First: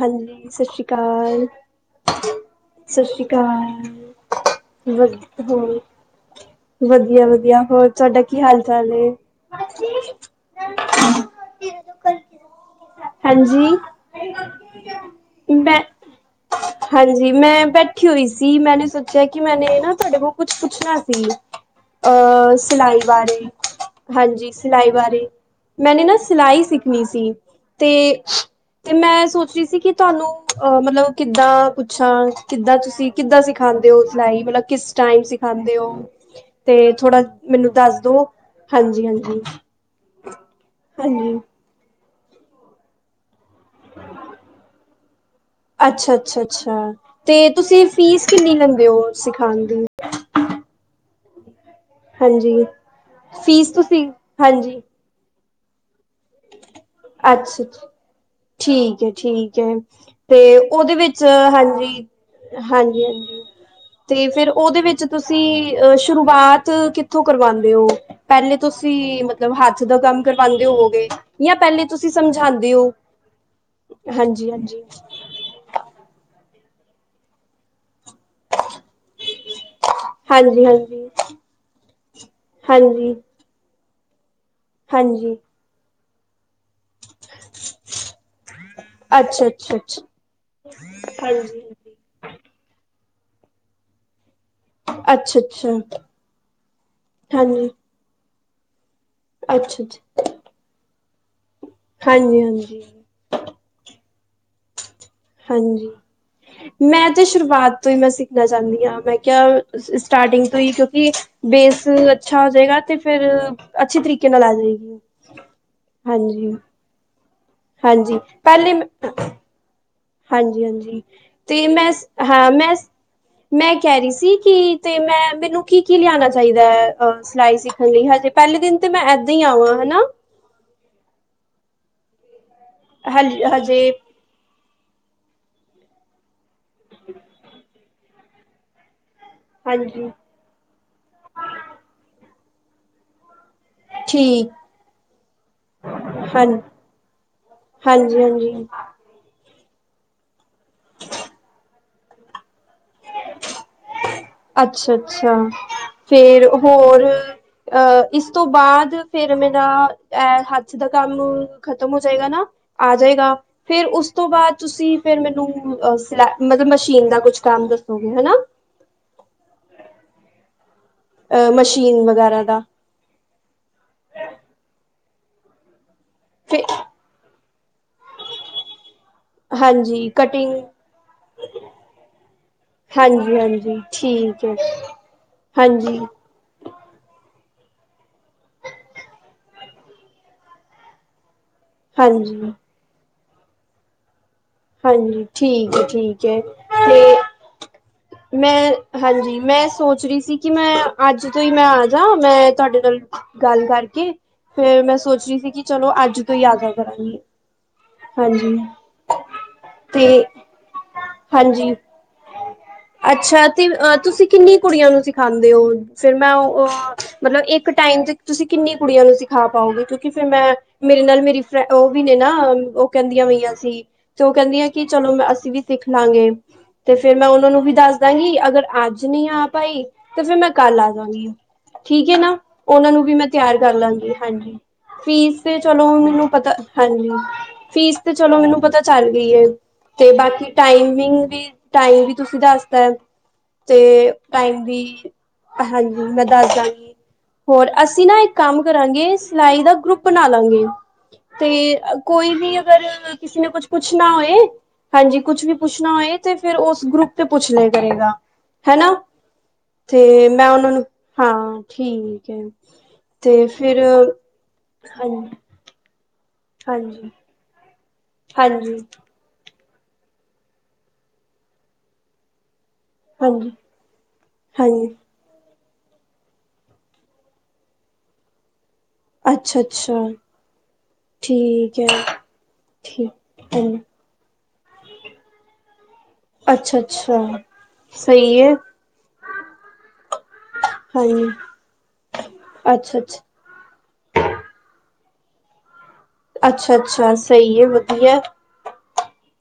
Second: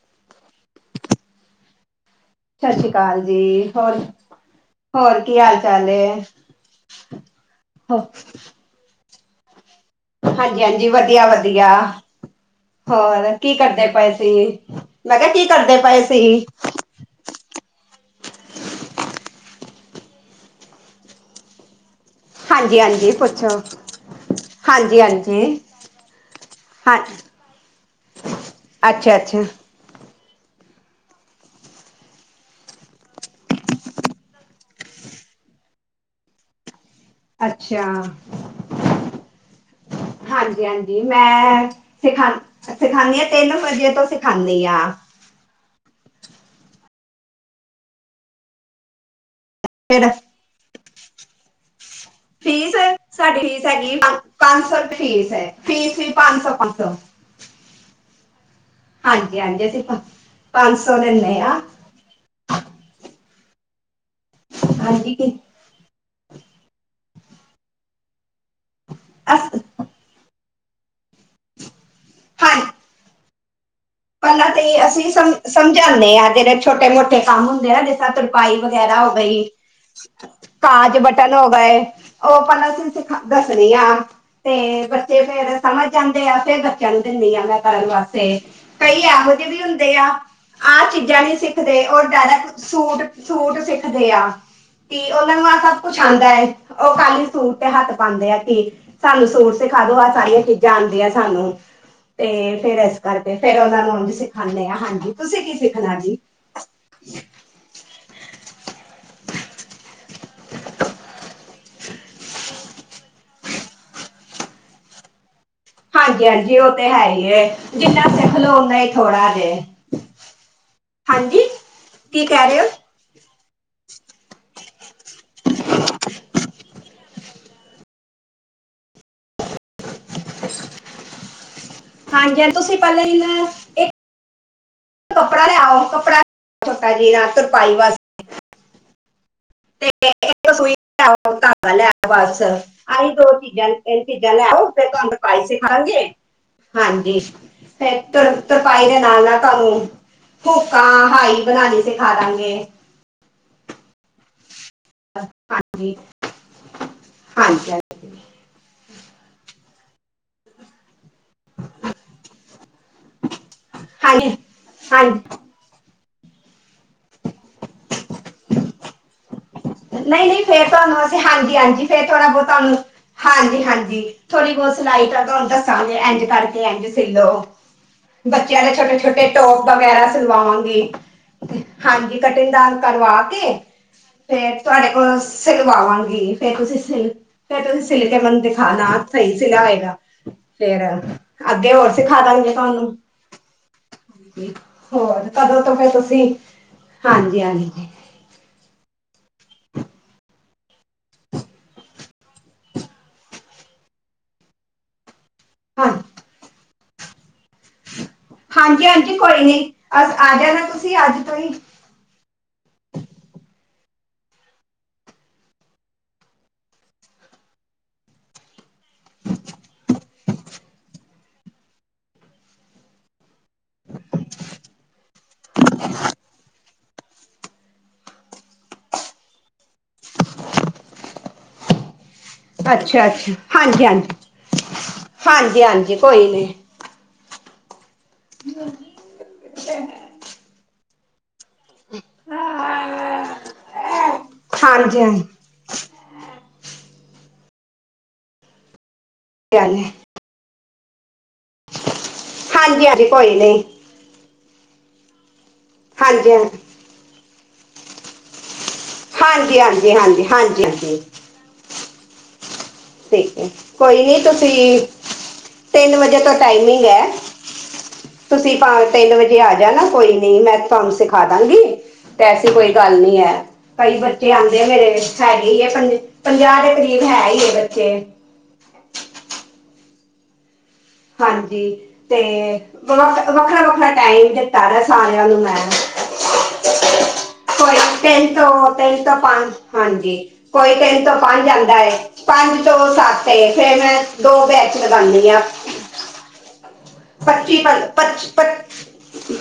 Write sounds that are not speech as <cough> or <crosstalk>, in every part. ਹਾਂਜੀ, ਸਤ ਸ਼੍ਰੀ ਕਾਲ, ਸਤਿ ਸ੍ਰੀ ਸਤ ਅਕਾਲ ਸ਼੍ਰੀ ਜੀ, ਕਾਲ। ਹੋਰ ਵਧ ਹੋਰ ਕੀ ਹਾਲ ਹੂੰ, ਚਾਲ ਏ? ਵਧੀੱਆ-ਵਧੀਆ। ਹੋਰ ਤੁਹਾਡਾ ਕੀ ਹਾਲ ਚਾਲ ਏ। ਹਾਂਜੀ- ਹਾਂਜੀ, ਵਧੀਆ-ਵਧੀਆ, ਹੋਰ, ਕੀ ਕਰਦੇ ਹਾਂਜੀ ਪਏ, ਸੀ, ਮੈਂ ਕਿਆ ਕੀ ਮੈਂ ਕਰਦੇ ਪਏ ਸੀ? ਹਾਂਜੀ, ਮੈਂ ਬੈਠੀ ਹੋਈ ਸੀ, ਮੈਨੇ ਸੋਚਿਆ ਕਿ ਮੈਨੇ ਨਾ ਤੁਆਡੇ ਕੋਲ ਕੁਛ ਪੁੱਛਣਾ ਸੀ। ਅ ਹਾਂਜੀ ਸਿਲਾਈ ਹਾਂਜੀ, ਬਾਰੇ, ਪੁੱਛੋ ਹਾਂਜੀ ਸਿਲਾਈ ਹਾਂਜੀ ਬਾਰੇ, ਹਾਂਜੀ, ਮੈਨੇ ਨਾ ਸਿਲਾਈ ਹਾਂ ਸਿੱਖਣੀ ਸੀ, ਤੇ -ਤੇ ਅੱਛਾ ਮੈਂ ਅੱਛਾ। ਸੋਚ ਰਹੀ ਸੀ ਕੀ ਤੁਹਾਨੂੰ ਅਹ ਮਤਲਬ ਕਿੱਦਾਂ ਪੁੱਛਾਂ, ਕਿੱਦਾਂ ਤੁਸੀਂ ਕਿੱਦਾਂ ਸਿਖਾਉਦੇ ਹੋ ਸਲਾਈ ਮਤਲਬ ਕਿਸ ਟਾਈਮ, ਸਿਖਾਂਦੇ ਹੋ ਤੇ ਥੋੜਾ, ਮੈਨੂੰ ਅੱਛਾ, ਦੱਸ ਦੋ ਹਾਂਜੀ -ਹਾਂਜੀ -ਹਾਂਜੀ, ਸਿਖਾ, ਸਿਖਾਂਦੀ ਹਾਂ ਤਿੰਨ ਞਜੇ ਤੋਂ ਸਿਖਾਂਦੀ ਹਾਂ, ਅੱਛਾ -ਅੱਛਾ- ਅੱਛ, ਤੇ ਤੁਸੀਂ ਫੀਸ ਕਿੰਨੀ ਲੈਂਦੇ ਹੋ ਸਿਖਾਣ ਦੀ, ਪੈਰਸ ਹਾਂਜੀ, ਫੀਸ ਸਾਡੀ ਫੀਸ ਹੈਗੀ ਤੁਸੀਂ ਪੰਜ ਸੌ ਹਾਂਜੀ ਰੁਪਏ ਫੀਸ ਹੈ ਫੀਸ ਵੀ ਪੰਜ ਸੌ -ਪੰਜ ਸੌ, ਅੱਛਾ ਜੀ। ਠੀਕ ਏ- ਹਾਂਜੀ ਠੀਕ ਹਾਂਜੀ, ਏ ਅਸੀਂ ਤੇ ਪੰਜ ਉਹਦੇ ਸੌ ਵਿੱਚ ਲੈਂਨੇ ਆ, ਹਾਂਜੀ, ਹਾਂਜੀ -ਹਾਂਜੀ ਤੇ ਫੇਿਰ ਉਹਦੇ ਵਿੱਚ ਹਾਂਜੀ। ਤੁਸੀਂ, ਅ ਸ਼ੁਰੂਆਤ ਕਿੱਥੋਂ ਕਰਵਾਉਂਦੇ ਹੋ, ਪਹਿਲੇ ਤੁਸੀਂ ਅਸ ਮਤਲਬ ਹੱਥ, ਹੱਥ ਦਾ ਕੰਮ ਕਰਵਾਉਂਦੇ ਹੋਵੋਗੇ ਜਾਂ, ਪਹਿਲੇ ਤੁਸੀਂ ਹਾਂ ਸਮਝਾਉਦੇ ਹੋ, ਪਹਿਲਾਂ ਹਾਂਜੀ ਤੇ ਹਾਂਜੀ ਅਸੀਂ ਸਮ ਸਮਝਾਂਦੇ ਹਾਂ, ਜੇਹੜੇ ਛੋਟੇ ਮੋਟੇ ਕੰਮ ਹੁੰਦੇ ਆ ਜੇਹ, ਤਾ ਤਰਪਾਈ ਵਗੈਰਾ ਹੋ ਗਈ, ਹਾਂਜੀ ਕਾਜ ਹਾਂਜੀ ਬਟਨ ਹੋ ਗਏ, ਉਹ ਪਹਿਲਾਂ ਅਸੀਂ ਹਾਂਜੀ ਸਿਖਾ, ਦੱਸਦੀ ਆ, ਤੇ ਬੱਚੇ ਹਾਂਜੀ ਫੇਰ ਸਮਝ ਜਾਂਦੇ ਆ ਫੇਰ, ਕਹਿੰਦੇ ਨਹੀਂ ਆਨਾਂ ਘਰ ਵਾਸਤੇ, ਕਈ ਐਹੋ ਅੱਛਾ ਜਿਹੇ ਵੀ ਅੱਛਾ ਹੁੰਦੇ ਅੱਛਾ ਆ, ਆਹ ਚੀਜ਼ਾਂ ਨੀ ਹਾਂਜੀ ਸਿੱਖਦੇ, ਉਹ ਡਾਇਰਕ, ਸੂਟ-ਸੂਟ ਸਿੱਖਦੇ ਆਂ ਕੀ ਉਹਨਾ ਅੱਛਾ ਨੂੰ ਆਹ ਅੱਛਾ ਸਭ ਕੁਛ ਆਂਦਾ ਹੈ ਓ ਖਾਲੀ ਸੂਟ ਤੇ ਹਾਂਜੀ ਹੱਥ ਪਾਂਦੇ ਆ ਕੀ ਸਾਨੂੰ ਸੂਟ ਅੱਛਾ ਸਿਖਾ ਦੋ ਅੱਛਾ ਆਹ ਸਾਰੀਆਂ ਚੀਜ਼ਾਂ ਆਦੀਆਂ ਸਾਨੂੰ ਤੇ ਹਾਂਜੀ ਫਿਰ ਹਾਂਜੀ ਇਸ ਕਰਕੇ ਫੇਰ ਉਹਨਾਂ ਨੂੰ ਓ ਵੀ ਸਿਖਾਣੇ ਆਂ ਹਾਂਜੀ। ਤੁਸੀਂ ਕੀ ਹਾਂਜੀ ਸਿੱਖਣਾ ਜੀ ਮੈਂ ਤੇ ਸ਼ੁਰੂਆਤ ਤੋਂ ਹੀ ਮੈਂ ਸਿੱਖਣਾ ਚਾਂਦੀ ਹਾਂ ਮੈਂ ਕਿਆ ਸਟਾਰਟਿੰਗ ਤੋਂ ਹੀ ਕਿਉਂਕਿ ਬੇਸ ਅੱਛਾ ਹੋ ਜਾਏਗਾ ਤੇ ਫਿਰ ਅੱਛੇ ਤਰੀਕੇ ਨਾਲ ਆ ਜਾਏਗੀ। ਹਾਂਜੀ ਹਾਂਜੀ-ਹਾਂਜੀ ਓ ਤੇ ਹੈ ਈ ਏ ਜਿੰਨਾ ਹਾਂਜੀ ਸਿੱਖ ਲੋ ਉਨਾ ਈ ਥੋੜਾ ਜੇ ਹਾਂਜੀ-ਹਾਂਜੀ ਹਾਂਜੀ ਤੇ ਮੈਂ ਕੀ ਕਹਿ ਹਾਂ ਰਹੇ ਹੋ ਮੈਂ ਮੈਂ ਕਹਿ ਰਈ ਸੀ ਕਿ ਤੇ ਮੈਂ ਮੈਨੂੰ ਕੀ-ਕੀ ਲਿਆਣਾ ਚਾਹੀਦਾ ਹੈ ਅ ਸਿਲਾਈ ਸਿ ਹਾਂਜੀ ਪੈਲੇ ਦਿਨ ਤੇ ਮੈਂ ਏਦਾਂ ਈ ਆਵਾਂ ਹਨਾ। ਹਾਂਜੀ ਹ ਤੁਸੀਂ ਪੈਲਾਂ ਦਿਨ ਹ ਇੱਕ ਹਜੇ ਕੱਪੜਾ ਲਿਆਓ ਕੱਪੜਾ ਛੋਟਾ ਜੀ ਰਾ ਤੁਰਪਾਈ ਵਾਸ ਹਾਂਜੀ ਸੂਈ ਲੈ ਆਉ ਧਾਗਾ ਲੈ ਆਉ ਬਸ ਆਹੀ ਦੋ ਚੀਜ਼ਾਂ ਇਹ ਚੀਜ਼ਾਂ ਠੀਕ ਲੈਓ ਫਿਰ ਤੁਆਨੂੰ ਤਰਪਾਈ ਸਿੱਖਾਂਗੇ। ਹਾਂ ਹਾਂਜੀ ਫਿਰ ਹਾਂਜੀ ਤਰ ਹਾਂਜੀ ਤੁਰਪਾਈ ਦਾ ਨਾਲ-ਨਾਲ ਤੁਹਾਨੂੰ ਹੂੱਕਾਂ ਹਾਈ ਬਣਾਣੀ ਸਿਖਾ ਦਾਂਗੇ। ਅੱਛਾ-ਅੱਛਾ ਹਾਂਜੀ ਫੇਰ ਹੋਰ ਹਾਂਜੀ ਅ ਇਸ ਤੋਂ ਬਾਦ ਫੇਰ ਮੇਰਾ ਇਹ ਹੱਥ ਦਾ ਕੰਮ ਖ਼ਤਮ ਹੋ ਜਾਏਗਾ ਨਾ ਆ ਜਾਏਗਾ ਫਿਰ ਉਸ ਤੋਂ ਹਾਂਜੀ ਬਾਦ ਤੁਸੀਂ ਫਿਰ ਹਾਂਜੀ ਮੈਨੂੰ ਅ ਸਲਾ ਮਤਲਬ ਮਸ਼ੀਨ ਦਾ ਕੁਛ ਕੰਮ ਦੱਸੋਗੇ ਹਨਾ। ਨਈ-ਨਈ ਫੇਰ ਤੁਹਾਨੂੰ ਅਸੀਂ ਅ ਹਾਂਜ -ਹਾਂਜੀ ਮਸ਼ੀਨ ਫੇਰ ਥੋੜ੍ਹਾ ਵਗੈਰਾ ਬੋਤ ਦਾ ਤੁਹਾਨੂੰ ਹਾਂਜੀ-ਹਾਂਜੀ ਥੋੜ੍ਹੀ ਬੋਤ ਸਿਲਾਈ ਤਾਂ ਤੁਹਾਨੂੰ ਦੱਸਾਂਗੇ ਇੰਝ ਫ ਕਰਕੇ ਇੰਝ ਸਿਲ ਲੋ। ਬੱਚਿਆਂ ਦੇ ਛੋਟ ਛੋਟੇ ਟੋਪ ਵਗੈਰਾ ਹਾਂਜੀ ਕਟਿੰਗ ਸਿਲਵਾਵਾਂਗੀ ਹਾਂਜੀ ਕਟਿੰਗ ਦਾ ਕਰਵਾ ਹਾਂਜੀ ਕੇ ਹਾਂਜੀ ਠੀਕ ਤੇ ਹੈ ਤੁਹਾਡੇ ਕੋਲ ਹਾਂਜੀ ਸਿਲਵਾਂਵਾਂਗੀ। ਫਿਰ ਤੁਸੀਂ ਸ ਫਿਰ ਤੁਸੀਂ ਸਿੱਲ ਕੇ ਮਨੂੰ ਦਿਖਾਣਾ ਸਈ ਸਿਲਾ ਹੋਏਗਾ ਫੇਰ ਅੱਗੇ ਹੋਰ ਸਿਖਾ ਦਾਂਗੇ ਹਾਂਜੀ ਤੁਆਨੂੰ ਹਾਂਜੀ ਹੋਰ ਕਦੋਂ ਤੋਂ ਠੀਕ ਹੈ ਫਿਰ ਤੁਸੀਂ ਠੀਕ ਹੈ ਤੇ ਹਾਂਜੀ-ਹਾਂਜੀ। ਮੈਂ ਹਾਂਜੀ ਮੈਂ ਸੋਚ ਰਈ ਸੀ ਕਿ ਮੈਂ ਅੱਜ ਤੋ ਈ ਮੈਂ ਆ ਜਾ ਮੈਂ ਤੁਹਾਡੇ ਨਾਲ ਗੱਲ ਕਰਕੇ ਫੇਰ ਮੈਂ ਸੋਚ ਰਈ ਸੀ ਕਿ ਚਲੋ ਹਾਂ ਅੱਜ ਤੋ ਈ ਆ ਜਾ ਕਰਾਂਗੀ। ਹਾਂਜੀ ਹਾਂਜੀ-ਹਾਂਜੀ ਕੋਈ ਨੀ ਅ ਤੇ ਆ ਜਾਣਾ ਤੁਸੀਂ ਅੱਜ ਤੋ ਈ ਹਾਂਜੀ ਅੱਛਾ ਤੇ ਅਹ ਤੁਸੀਂ ਕਿੰਨੀ ਕੁੜੀਆਂ ਨੂੰ ਸਿਖਾਉਂਦੇ ਹੋ। ਫਿਰ ਮੈਂ ਓ ਅ ਮਤਲਬ ਇੱਕ ਟਾਈਮ ਤੇ ਤੁਸੀਂ ਕਿੰਨੀ ਕੁੜੀਆਂ ਨੂੰ ਸਿਖਾ ਪਾਓਗੇ ਕਿਉਂਕਿ ਫਿਰ ਮੈਂ ਮੇਰੇ ਨਾਲ ਮੇਰੀ ਫਰੇ ਓ ਵੀ ਨੇ ਨਾ ਓ ਕੈਂਦੀਆਂ ਵਈਆਂ ਸੀ। ਤੇ ਓ ਕੈਂਦੀਆ ਕਿ ਚਲੋ ਮੈਂ ਅਸੀਂ ਵੀ ਸਿੱਖ ਲਵਾਂਗੇ ਤੇ ਫਿਰ ਮੈਂ ਉਹਨਾਂ ਨੂੰ ਵੀ ਦੱਸ ਦਾਂਗੀ ਅਗਰ ਅੱਜ ਨਈ ਆ ਪਾਈ ਤੇ ਫਿਰ ਮੈਂ ਕੱਲ ਆ ਜਾਂਗੀ ਠੀਕ ਏ ਨਾ। ਉਹਨਾਂ ਨੂੰ ਅੱਛਾ ਵੀ ਮੈਂ ਅੱਛਾ ਤਿਆਰ ਕਰ ਹਾਂਜੀ ਲਾਂਗੀ ਹਾਂਜੀ ਫੀਸ ਤੇ ਹਾਂਜੀ ਚਲੋ ਹਾਂਜੀ ਮੈਨੂੰ ਕੋਈ ਪਤਾ ਨਹੀਂ ਹਾਂਜੀ ਫੀਸ ਤੇ ਚਲੋ ਮੈਨੂੰ ਪਤਾ ਚੱਲ ਗਈ ਏ ਤੇ ਬਾਕੀ ਟਾਈਮਿੰਗ ਵੀ ਟਾਈਮ ਵੀ ਤੁਸੀਂ ਦੱਸ ਤਾ ਤੇ ਟਾਈਮ ਵੀ ਹਾਂਜੀ ਹਾਂਜੀ ਹਾਂਜੀ ਮੈਂ ਦੱਸ ਦਾਂਗੀ ਹੋਰ ਅਸੀਂ ਨਾ ਇੱਕ ਕੰਮ ਕਰਾਂਗੇ ਸਿਲਾਈ ਗੱਲ ਦਾ ਹੈ। ਗਰੁੱਪ ਬਣਾ ਲਾਂਗੇ ਤੇ ਕੋਈ ਵੀ ਅਗਰ ਹਾਂਜੀ ਹਾਂਜੀ ਕੋਈ ਕਿਸੇ ਨੇ ਨਹੀਂ ਕੁਛ ਕੁ ਪੁੱਛਣਾ ਹੋਏ ਹਾਂਜੀ ਕੁਛ ਵੀ ਪੁੱਛਣਾ ਹੋਏ ਹਾਂਜੀ ਤੇ ਹਾਂ- ਫਿਰ ਉਸ ਗਰੁੱਪ ਤੇ ਪੁੱਛ ਲੇ ਕਰੇਗਾ। ਹੈਨਾ ਹਾਂਜੀ ਹਾਂਜੀ ਹਾਂਜੀ ਤੇ ਹਾਂਜੀ ਮੈਂ ਉਹਨਾਂ ਨੂੰ ਹਾਂਜੀ ਹਾਂ, ਠੀਕ ਹੈ। ਠੀਕ ਹੈ ਕੋਈ ਨੀ ਤੁਸੀਂ ਹਾਂਜੀ, ਤਿੰਨ ਵਜੇ ਤੋਂ ਟਾਈਮਿੰਗ ਹੈ। ਹਾਂਜੀ, ਤੁਸੀਂ ਹਾਂਜੀ, ਭਾਵੇ ਤਿੰਨ ਵਜੇ ਆ ਜਾਣਾ ਕੋਈ ਨਹੀਂ ਮੈਂ ਤੁਹਨ ਸਿਖਾ ਦਾਂਗੀ। ਤੇ ਐਸੀ ਕੋਈ ਗੱਲ ਨਹੀਂ ਹੈ ਹਾਂਜੀ, ਕਈ ਬੱਚੇ ਆਉਂਦੇ ਮੇਰੇ ਹਾਂਜੀ। ਹੈਗੀ ਹੀ ਹੈ ਪੰਜ-ਪੰਜਾਹ ਦੇ ਕਰੀਬ ਹੈ ਹੀ ਹੈ ਬੱਚੇ ਅੱਛਾ-ਅੱਛਾ। ਹਾਂਜੀ, ਠੀਕ ਹੈ ਤੇ ਦੋ ਠੀਕ ਵੱਖਰਾ-ਵੱਖਰਾ ਟਾਈਮ ਬੀਤਾਣਾ ਹੈ ਸਾਰਿਆਂ ਨੂੰ ਮੈ ਅੱਛਾ-ਅੱਛਾ। ਸਹੀ ਹੈ ਤਿਨ- ਤਿਨ ਤੋ ਪਂਜ, ਹਾਂਜੀ। ਕੋਈ ਤਿੰਨ ਤੋਂ ਹਾਂਜੀ ਪੰਜ ਆਉਂਦਾ ਹੈ ਪੰਜ ਤੋਂ ਅੱਛਾ-ਅੱਛਾ ਸੱਤ ਫੇਰ ਮੈਂ ਦੋ ਬੈਚ ਲਗਾਉਂਦੇ ਹਾਂ, ਅੱਛਾ-ਅੱਛਾ ਸਹੀ ਹੈ ਵਧੀਆ ਪੱਚੀ-ਪੰਚੀ ਪਲ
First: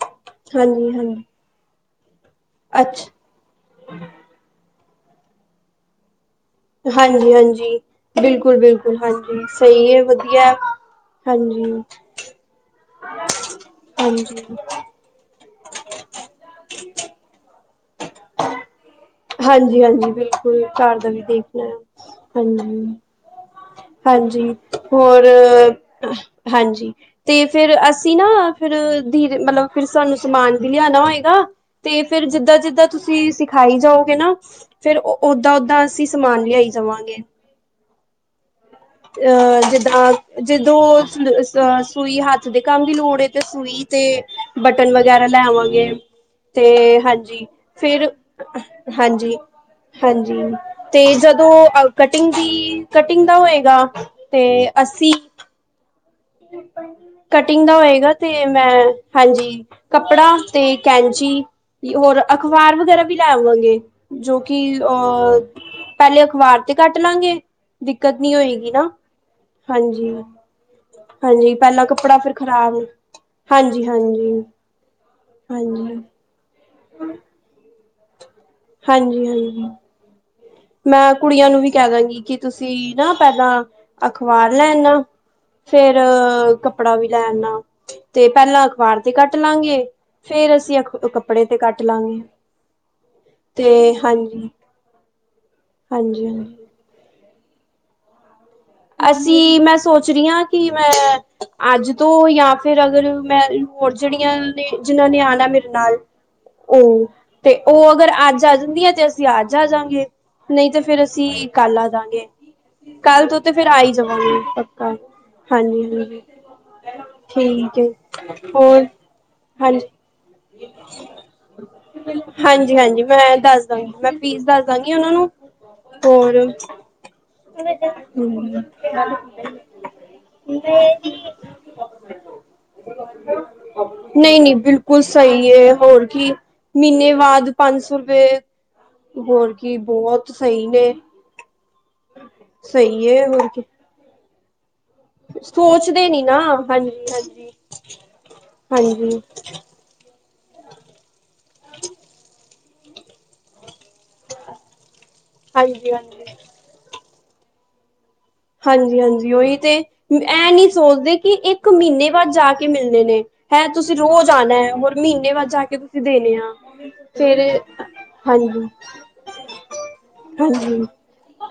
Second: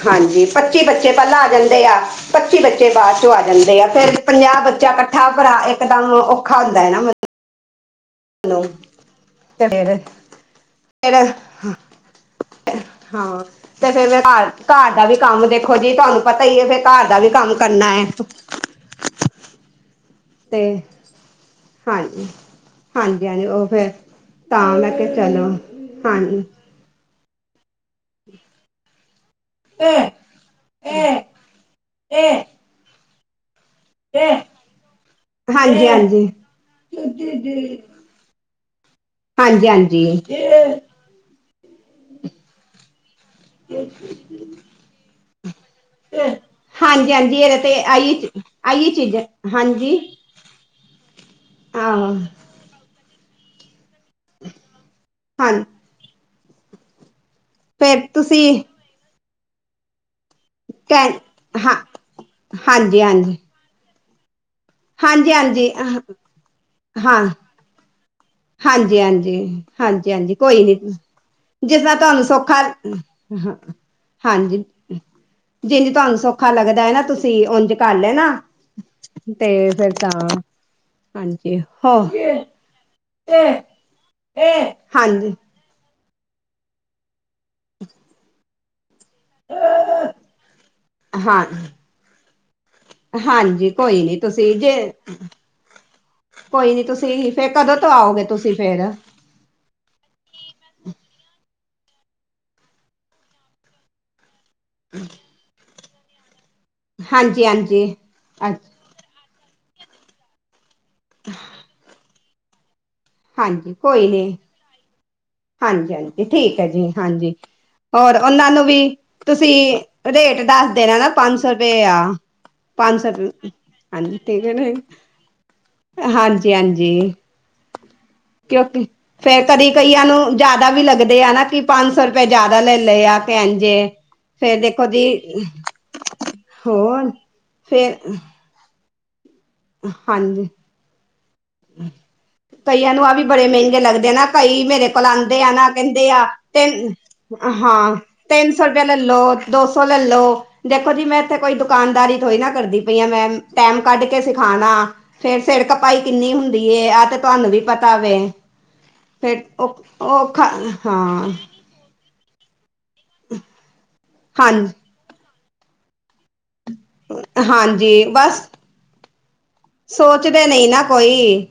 ਹਾਂਜੀ, ਪੱਚੀ ਬੱਚੇ ਹਾਂਜੀ-ਹਾਂਜੀ ਪਹਿਲਾਂ ਆ ਜਾਂਦੇ ਆ। ਪੱਚੀ ਬੱਚੇ ਅੱਛਾ ਬਾਅਦ ਚੋ ਆ ਜਾਂਦੇ ਆ ਫੇਰ ਪੰਜਾਹ ਬੱਚਾ ਇਕੱਠਾ ਭਰਾ ਇਕਦਮ ਉਹ ਹਾਂਜੀ-ਹਾਂਜੀ। ਮੈਨੂੰ ਬਿਲਕੁਲ-ਬਿਲਕੁਲ, ਹਾਂਜੀ ਤੇ ਸਹੀ ਫੇਰ ਹੈ ਵਧੀਆ ਫੇਰ ਹਾਂਜੀ। ਹਾਂ, ਤੇ ਫੇਰ ਮੈਂ ਘਰ-ਘਰ ਦਾ ਵੀ ਕੰਮ ਦੇਖ ਖੂਦ ਹੀ, ਤੁਹਾਨੂੰ ਪਤਾ ਹੀ ਹੈ ਫਿਰ ਘਰ ਦਾ ਵੀ ਕੰਮ ਕਰਨਾ ਹੈ। ਹਾਂਜੀ-ਹਾਂਜੀ, ਬਿਲੁ ਕੋਈ ਤੇ ਘਰ ਦਾ ਵੀ ਦੇਖਣਾ ਆ ਹਾਂਜੀ ਹਾਂਜੀ ਹਾਂਜੀ ਉਹ ਫੇਰ ਹਾਂਜੀ-ਹਾਂਜੀ ਤਾਂ ਮੈਂ ਕਿਹਾ ਹੋਰ ਚਲੋ ਹਾਂਜੀ, ਤੇ ਫਿਰ ਅਸੀਂ ਨਾ ਫਿਰ ਧੀਰੇ ਮਤਲਬ ਫਿਰ ਸਾਨੂੰ ਸਮਾਨ ਵੀ ਲਿਆਣਾ ਹੋਏਗਾ ਤੇ ਫੇਰ ਜਿੱਦਾਂ-ਜਿੱਦਾਂ ਤੁਸੀਂ ਸਿਖਾਈ ਜਾਓ। ਹੈਨਾ ਫੇਰ ਓਦਾਂ-ਓਦਾਂ ਅਸੀਂ ਸਮਾਨ ਲਿਆਈ ਜਾਵਾਂਗੇ। ਤੇ ਅਹ ਜਿੱਦਾਂ ਜਦੋਂ ਅ ਸੂਈ ਹੱਥ ਦੇ ਕੰਮ ਦੀ ਲੋੜ ਹੈ ਤੇ ਸੂਈ ਤੇ ਬਟਨ ਵਗੈਰਾ ਲੈਵਾਂਗੇ। ਤੇ ਹਾਂਜੀ, ਇਹਦੇ ਤੇ ਫਿਰ ਆਈ ਆਈ ਚੀਜ਼ ਹਾਂਜੀ ਹਾਂਜੀ-ਹਾਂਜੀ। ਤੇ ਜਦੋਂ ਆਹੋ ਕਟਿੰਗ ਦੀ ਕਟਿੰਗ ਦਾ ਹੋਏਗਾ ਤੇ ਅੱਸੀ ਹਾਂਜ ਕਟਿੰਗ ਦਾ ਫੇਰ ਹੋਏਗਾ ਤੁਸੀਂ ਤੇ ਮੈਂ ਹਾਂਜੀ ਕੱਪੜਾ ਤੇ ਕਹਿ ਕੈਂਚੀ ਹਾਂ ਹੋਰ ਅਖਬਾਰ ਹਾਂਜੀ ਵਗੈਰਾ ਵੀ ਹਾਂਜੀ ਲੈਵਾਂਗੇ। ਜੋ ਕਿ ਹਾਂਜੀ ਅਹ ਹਾਂਜੀ ਪਹਿਲੇ ਅਖ਼ਬਾਰ ਤੇ ਕੱਟ ਹਾਂ ਲਾਂਗੇ। ਦਿੱਕਤ ਨੀ ਹੋਏਗੀ ਨਾ ਹਾਂਜੀ। ਕੋਈ ਨੀ ਹਾਂਜੀ ਜਿਸ ਪਹਿਲਾਂ ਤਰ ਕੱਪੜਾ ਤੁਹਾਨੂੰ ਫਿਰ ਸੌਖਾ ਖ਼ਰਾਬ ਹਾਂਜੀ। ਜਿਨੀ ਹਾਂਜੀ ਤੁਹਾਨੂੰ ਸੌਖਾ ਲੱਗਦਾ ਹੈ ਨਾ ਤੁਸੀਂ ਉਂਝ ਕਰ ਲੈਨਾ। ਹਾਂਜੀ। ਤੇ ਹਾਂਜੀ ਫੇਰ ਤਾਂ। ਮੈਂ ਕੁੜੀਆਂ ਹਾਂਜੀ ਨੂੰ ਵੀ ਕਹਿ ਹੋ ਦਾਂਗੀ ਕਿ ਤੁਸੀਂ ਬਈ ਨਾ ਪਹਿਲਾਂ ਅਖਬਾਰ ਲੈਆਣਾ ਹਾਂਜੀ ਫੇਰ ਕਪ ਕੱਪੜਾ ਵੀ ਲੈਆਣਾ ਤੇ ਪਹਿਲਾਂ ਅਖ਼ਬਾਰ ਤੇ ਕੱਟ ਲਾਂਗੇ, ਫੇਰ ਅਸੀਂ ਹਾਂ ਕੱਪੜੇ ਤੇ ਕੱਟ ਲਾਂਗੇ। ਹਾਂਜੀ, ਤੇ ਕੋਈ ਨੀ ਤੁਸੀਂ ਜੇ ਹਾਂਜੀ-ਹਾਂਜੀ। ਕੋਈ ਨੀ ਤੁਸੀਂ ਫੇਰ ਕਦੋਂ ਤੋਂ ਆਓਗੇ ਤੁਸੀਂ ਫੇਰ? ਅਸੀਂ ਮੈਂ ਸੋਚ ਰਹੀ ਹਾਂ ਕਿ ਮੈਂ ਅੱਜ ਤੋਂ ਜਾਂ ਫਿਰ ਅਗਰ ਮੈਂ ਹੋਰ ਜਿਹੜੀਆਂ ਜਿਨਾਂ ਨੇ ਆਣਾ ਮੇਰੇ ਨਾਲ ਉਹ ਹਾਂਜੀ ਤੇ ਹਾਂਜੀ ਉਹ ਅਗਰ ਅੱਜ ਆ ਅੱ ਜਾਂਦੀ ਹੈ ਤੇ ਅਸੀਂ ਅੱਜ ਆ ਜਾਂਗੇ ਨਹੀਂ ਤੇ ਫੇਰ ਅਸੀਂ ਕੱਲ ਆ ਜਾਂਗੇ ਕੱਲ ਫੇਰ ਹਾਂਜੀ ਆ ਹੀ ਕੋਈ ਜਾਵਾਂਗੇ ਨੀ ਪੱਕਾ, ਹਾਂਜੀ ਹਾਂਜੀ ਠੀਕ ਹੈ ਜੀ, ਹਾਂਜੀ ਠੀਕ ਹੋਰ ਹੈ ਉਹਨਾਂ ਨੂੰ ਹੋਰ ਵੀ ਹਾਂਜੀ ਤੁਸੀਂ ਰੇਟ ਦੱਸ ਦੇਣਾ ਨਾ ਪੰਜ ਸੌ ਰੁਪਏ ਆ ਹਾਂਜੀ ਪੰਜ ਹਾਂਜੀ ਸੌਪ ਮੈਂ ਦੱਸ ਦਾਂਗੀ ਮੈਂ ਹਾਂਜੀ ਫੀਸ ਠੀਕ ਹੈ ਦੱਸ ਨਾ ਦਾਂਗੀ ਉਹਨਾਂ ਨੂੰ ਹਾਂਜੀ ਹਾਂਜੀ, ਹ ਤਾਂ, ਕਿਉਂਕਿ ਫੇਰ ਕਦੀ ਕਈਆਂ ਨੂੰ ਜਾਦਾ ਵੀ ਲੱਗਦੇ ਆ ਨਾ ਕਿ ਪੰਜ ਸੌ ਰੁਪਏ ਜਾਦਾ ਲੈ ਲਏ ਆ। ਭੇਣ ਜੇ ਨਹੀਂ ਨਹੀਂ ਬਿਲਕੁਲ ਸਹੀ ਹੈ ਹੋਰ ਕੀ ਹੋਰ ਮੀਨੇ ਬਾਦ ਪੰਜ ਸੌ ਫੇਰ ਰੁਪਏ ਹੋਰ ਕੀ ਬੋਤ ਹਾਂਜੀ ਸਹੀ ਨੇ, ਕਈਆਂ ਨੂੰ ਸਹੀ ਆਹ ਵੀ ਹੈ ਬੜੇ ਹੋਰ ਕੀ ਮਹਿੰਗੇ ਲੱਗਦੇ ਨਾ, ਕਈ ਮੇਰੇ ਕੋਲ ਆਂਦੇ ਆ ਨਾ ਸੋਚਦੇ ਕੈਂਦੇ ਨੀ ਆ ਨਾ ਤੇ, ਹਾਂਜੀ ਹਾਂਜੀ ਹਾਂ ਤਿੰਨ ਸੌ ਰੁਪੇਆ ਲੈ ਹਾਂਜੀ ਲੋ ਦੋ ਸੌ ਲੈ ਲੋ ਦੇਖੋ ਜੀ ਮੈਂ ਇੱਥੇ ਕੋਈ ਦੁਕਾਨਦਾਰੀ ਥੋੜੀ ਨਾ ਕਰਦੀ ਪਈ ਆ ਮੈਂ ਟੈਮ ਕੱਢ ਕੇ ਸਿਖਾਣਾ ਫੇਰ ਸਿਰ ਹਾਂਜੀ ਖਪਾਈ ਹਾਂਜੀ ਕਿੰਨੀ ਹੁੰਦੀ ਐਹ ਤੇ ਤੁਹਾਨੂੰ ਵੀ ਪਤਾ ਵੇ। ਹਾਂਜੀ ਹਾਂਜੀ ਫਿਰ ਉਹੀ ਤੇ ਉਹ ਫੇ ਉਹ ਇਹ ਨਹੀਂ ਸੋਚਦੇ ਕਿ ਹਾਂ ਇਹ ਇੱਕ ਮੀਨੇ ਬਾਦ ਜਾ ਕੇ ਮਿਲਣੇ ਨੇ ਹੈ ਤੁਸੀਂ ਰੋਜ਼ ਹਾਂ ਆਣਾ ਹੈ ਹੋਰ ਮੀਨੇ ਬਾਦ ਜਾ ਕੇ ਤੁਸੀਂ ਦੇਣੇ ਆ। ਫਿਰ ਹਾਂਜੀ ਬਸ ਹਾਂਜੀ, ਸੋਚਦੇ ਨਹੀਂ ਨਾ ਹਾਂਜੀ ਕੋਈ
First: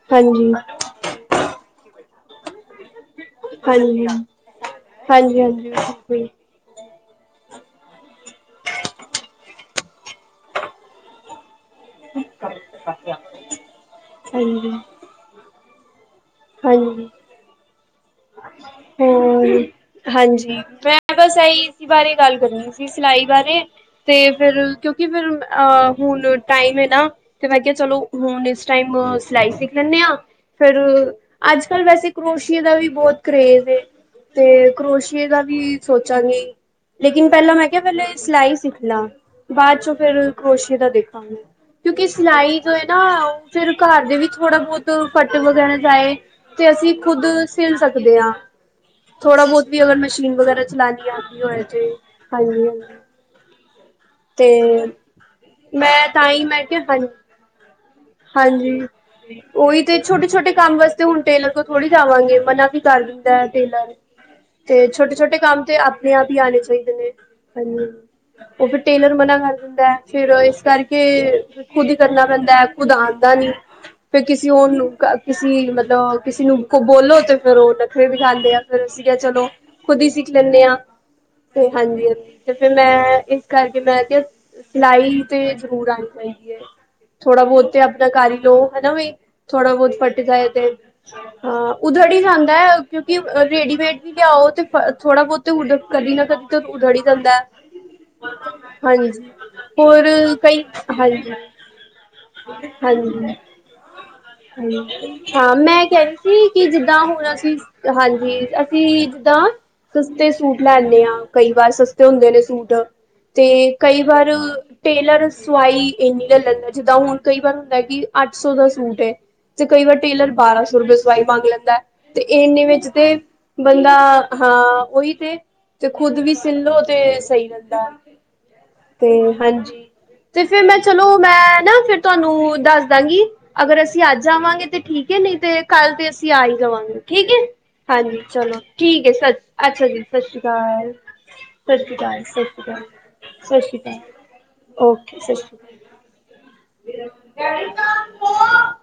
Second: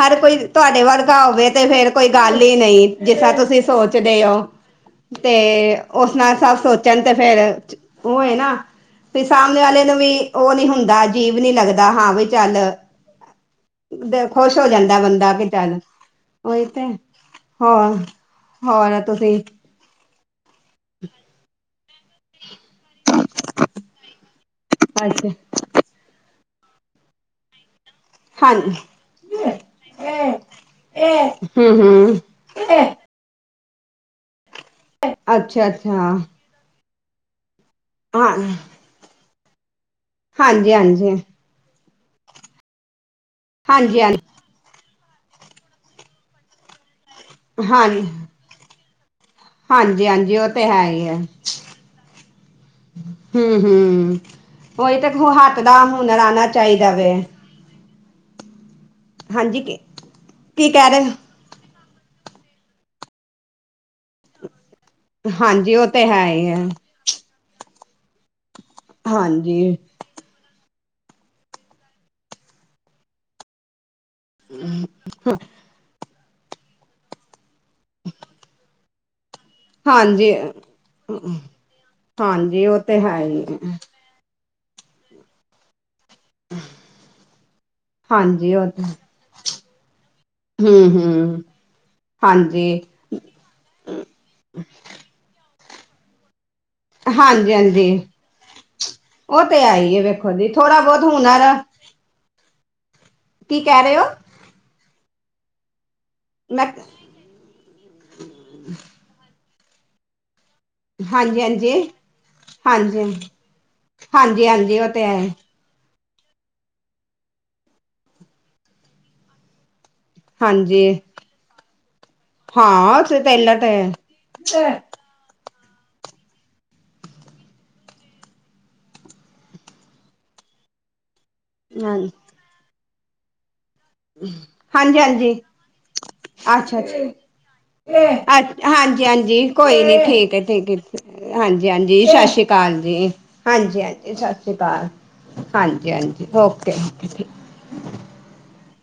ਹਰ ਕੋਈ ਹਾਂਜੀ ਤੁਹਾਡੇ ਵਰਗਾ ਹੋਵੇ ਤੇ ਫੇਰ ਕੋਈ ਗੱਲ ਹੀ ਨਹੀਂ ਜਿਸ ਤਰ੍ਹਾਂ ਤੁਸੀਂ ਹਾਂਜੀ ਸੋਚਦੇ ਹੋ ਤੇ ਹਾਂਜੀ ਹਾਂਜੀ ਉਸ ਬਿਲਕੁਲ ਨਾਲ ਸਭ ਸੋਚ ਤੈਨੂੰ ਤੇ ਫੇਰ ਉਹ ਹੈ ਨਾ ਤੇ ਸਾਮਣੇ ਵਾਲੇ ਨੂੰ ਵੀ ਉਹ ਨੀ ਹੁੰਦਾ ਅਜੀਬ ਨੀ ਲੱਗਦਾ। ਦਾ ਹਾਂ ਵੀ ਚੱਲ ਖੁਸ਼ ਹੋ ਹਾਂਜੀ ਜਾਂਦਾ ਬੰਦਾ ਕਿ ਚੱਲ, ਉਹੀ ਤੇ ਹਾਂ, ਹਮ ਹਾਂਜੀ ਮੈਂ ਬਸ ਇਹੀ ਇਸ ਬਾਰੇ ਗੱਲ ਕਰਨੀ ਸਿਲਾਈ ਬਾਰੇ ਤੇ ਫਿਰ ਕਿਉਂਕਿ ਅੱਛਾ ਫਿਰ ਅਹ ਹੁਣ ਟਾਈਮ ਹੈ ਨਾ ਤੇ ਮੈਂ ਕਿਹਾ ਚਲੋ। ਹੁਣ ਇਸ ਹਾਂਜੀ ਟਾਈਮ ਸਿਲਾਈ ਸਿੱਖ ਲੈਂਦੇ ਹਾਂ ਫਿਰ ਹਮ ਅੱਜ ਕੱਲ ਵੈਸੇ ਹਮ ਕਰੋਸ਼ੀਏ ਦਾ ਵੀ, ਬੋਤ ਕਰੇਜ ਏ ਤੇ ਕਰੋਸ਼ੀਏ ਦਾ ਅੱਛਾ ਵੀ ਅੱਛਾ ਸੋਚਾਂਗੇ ਲੇਕਿਨ ਪੈਲਾਂ ਮੈਂ, ਯਾ ਪੈਲੇ ਹਾਂ ਸਿਲਾਈ ਸਿੱਖ ਲਾ ਬਾਅਦ ਚੋਂ ਫੇਰ ਹਾਂਜੀ ਕਰੋਸ਼ਏ ਦਾ ਹਾਂਜੀ ਦੇਖਾਗੇ। ਕਿਉਂਕਿ ਸਿਲਾਈ ਜੋ ਹੈ ਨਾ ਫਿਰ ਹਾਂਜੀ ਘਰ ਦੇ ਵਿੱਚ ਥੋੜਾ ਬੋਤ ਫੱਟ ਵਗੈਰਾ ਜਾਏ ਤੇ ਅਸੀਂ ਖੁੱਦ ਸਿਲ ਸਕਦੇ ਹਾਂ। ਥੋੜਾ ਬੋਤ ਵੀ ਅਗਰ ਹਾਂਜੀ ਮਸ਼ੀਨ ਹਾਂਜੀ ਉਹ ਵਗੈਰਾ ਤੇ ਹੈ ਹੀ ਚਲਾਣੀ ਹੈ ਆਂਦੀ ਹੋ ਏ ਜ ਹਾਂਜੀ ਹਾਂਜੀ, ਹੂੰ-ਹੂੰ, ਤੇ ਉਹੀ ਤੇ ਹੱਥ ਦਾ ਮੈਂ ਹੁਨਰ ਤਾਂ ਹੀ ਆਣਾ ਮੈਂ ਕਿਹਾ ਚਾਈਦਾ ਹਾਂ ਵੇ, ਹਾਂਜੀ ਹਾਂਜੀ ਕੀ ਉਹੀ ਤੇ ਛੋਟੇ ਛੋਟੇ ਕੀ ਕੰਮ ਕਹਿ ਵਾਸਤੇ ਰਹੇ ਹੁਣ ਟੇਲਰ ਤੋਂ ਥੋੜ੍ਹੀ ਜਾਵਾਂਗੇ ਮਨਾ ਵੀ ਕਰ ਦਿੰਦਾ ਟੇਲਰ ਤੇ ਛੋਟੇ ਛੋਟੇ ਕੰਮ ਹਾਂਜੀ ਤੇ ਉਹ ਆਪਣੇ ਹੈ ਆਪ ਹੀ ਹੈ ਆਣੇ ਚਾਈਦੇ ਨੇ ਹਨਾਂ ਜੀ, ਉਹ ਫਿਰ ਟੇਲਰ ਮਨਾ ਕਰ ਹਾਂਜੀ ਦਿੰਦਾ ਫੇਰ ਇਸ ਕਰਕੇ ਖੁਦ ਹੀ ਕਰਨਾ ਪੈਂਦਾ ਉਦਾਰਦਾ ਨੀ ਫਿਰ ਕਿਸੇ ਉਹ ਕਿਸੀ ਮਤਲਬ ਕਿਸੇ ਨੂੰ ਬੋਲੋ ਤੇ, ਫੇਰ ਉਹ ਨਖਰੇ ਵਿ ਖਾਂਦੇ ਆ ਫਿਰ ਅਸੀ ਕੇਆ ਚਲੋ ਖੁਦ ਹੀ ਸਿੱਖ ਹਾਂਜੀ ਲੈਂਦੇ ਹ ਤੇ ਹਾਂਜੀ ਹਾਂਜੀ ਤੇ ਫਿਰ ਉਹ ਹੈ ਮੈਂ ਹੀ ਇਸ ਹੈ ਕਰਕੇ ਮੈਂ ਤੇ ਸਿਲਾਈ ਤੇ ਜ਼ਰੂਰ ਆਣੀ ਚਾਈਦੀ ਹੈ ਥੋੜਾ ਬੋਤ ਆਪਣਾ ਕਰ ਈ ਹਾਂਜੀ ਉਹ ਲਓ ਤੇ ਹਨਾ ਬਈ ਥੋੜਾ ਬੋਤ ਫਟ ਜਾ ਏ ਤੇ ਹੂੰ ਹੂੰ ਹਾਂ ਉਧੜ ਹੀ ਜਾਂਦਾ ਹੈ ਹਾਂਜੀ ਕਿਉਂਕਿ ਰੇਡੀਮੇਡ ਵੀ ਲਿਆਓ ਤੇ ਥੋੜਾ ਬਹੁਤੇ ਹੁ ਕਦੀ ਨਾ ਕਦੇ ਤੇ ਉਧੜ ਈ ਜਾਂਦਾ ਹਾਂਜੀ ਹਾਂਜੀ ਹਾਂਜੀ ਉਹ ਤੇ ਹੈ ਹੀ ਹੈ ਹੋਰ ਵੇਖੋ ਜੀ ਕਈ ਥੋੜ੍ਹਾ ਬਹੁਤ ਹਾਂਜੀ ਹੁਨਰ ਹਾਂਜੀ ਕੀ ਕਹਿ ਰੇ ਓ ਹ ਹਾਂ ਮੈਂ ਕਹਿ ਰਹੀ ਮੈਂ ਸੀ ਜਿਦਾਂ ਹੋਇਆ ਸੀ ਹਾਂਜੀ ਅਸੀਂ ਜਿੱਦਾਂ ਸਸਤੇ ਸੂਟ ਲੈਂਦੇ ਹਾਂ ਹਾਂਜੀ ਕਈ ਵਾਰ ਹਾਂਜੀ ਸਸਤੇ ਹੁੰਦੇ ਨੇ ਸੂਟ ਹਾਂਜੀ ਤੇ ਕਈ ਵਾਰ ਹਾਂਜੀ ਹਾਂਜੀ ਉਹ ਤੇ ਹੈ ਟੇਲਰ ਸਵਾਈ ਇਨੀ ਲ ਲੈਂਦਾ ਜਿੱਦਾਂ ਹੁਣ ਕਈ ਵਾਰ ਹੁੰਦਾ ਕਿ ਅੱਠ ਸੌ ਦਾ ਸੂਟ ਐ ਤੇ ਕਈ ਵਾਰ ਟੇਲਰ ਬਾਰਾਂ ਸੌ ਹਾਂਜੀ ਰੁਪਏ ਸਵਾਈ ਮੰਗ ਲੈਂਦਾ ਤੇ ਇਨੇ ਵਿੱਚ ਹਾਂ ਤੇ ਟੇਲਰ ਤੇ ਬੰਦਾ ਹਾਂ ਉਹੀ ਤੇ ਤੇ ਖੁਦ ਵੀ ਸੀਲਦਾ ਤੇ ਸਹੀ ਰਹਿੰਦਾ ਤੇ ਹਾਂਜੀ ਤੇ ਫੇਰ ਮੈਂ ਚਲੋ ਮੈਂ ਨਾ ਫਿਰ ਹਾਂਜੀ ਤੁਹਾਨੂੰ ਦੱਸ ਦਾਂਗੀ ਅਗਰ ਅਸੀਂ ਅਸੀਂ ਅੱਜ ਆਵਾਂਗੇ ਤੇ ਹਾਂਜੀ ਠੀਕ ਐ ਹਾਂਜੀ ਨੀ ਤੇ ਕੱਲ ਤੇ ਅਸੀਂ ਆ ਹੀ ਅੱਛਾ ਜਾਵਾਂਗੇ ਅੱਛਾ ਠੀਕ ਐ ਅੱ ਹਾਂਜੀ ਹਾਂਜੀ ਕੋਈ ਅੱਛਾ ਨੀ ਜੀ ਸਤਿ ਠੀਕ ਸ਼੍ਰੀ ਐ ਠੀਕ ਐ ਅਕਾਲ ਹਾਂਜੀ ਸਤਿ ਸ਼੍ਰੀ ਹਾਂਜੀ ਅਕਾਲ ਸਤਿ ਸ੍ਰੀ ਸ਼੍ਰੀ ਅਕਾਲ ਜੀ ਹਾਂਜੀ ਹਾਂਜੀ ਸਤਿ ਸ੍ਰੀ ਅਕਾਲ ਹਾਂਜੀ ਹਾਂਜੀ ਓਕੇ <unintelligible>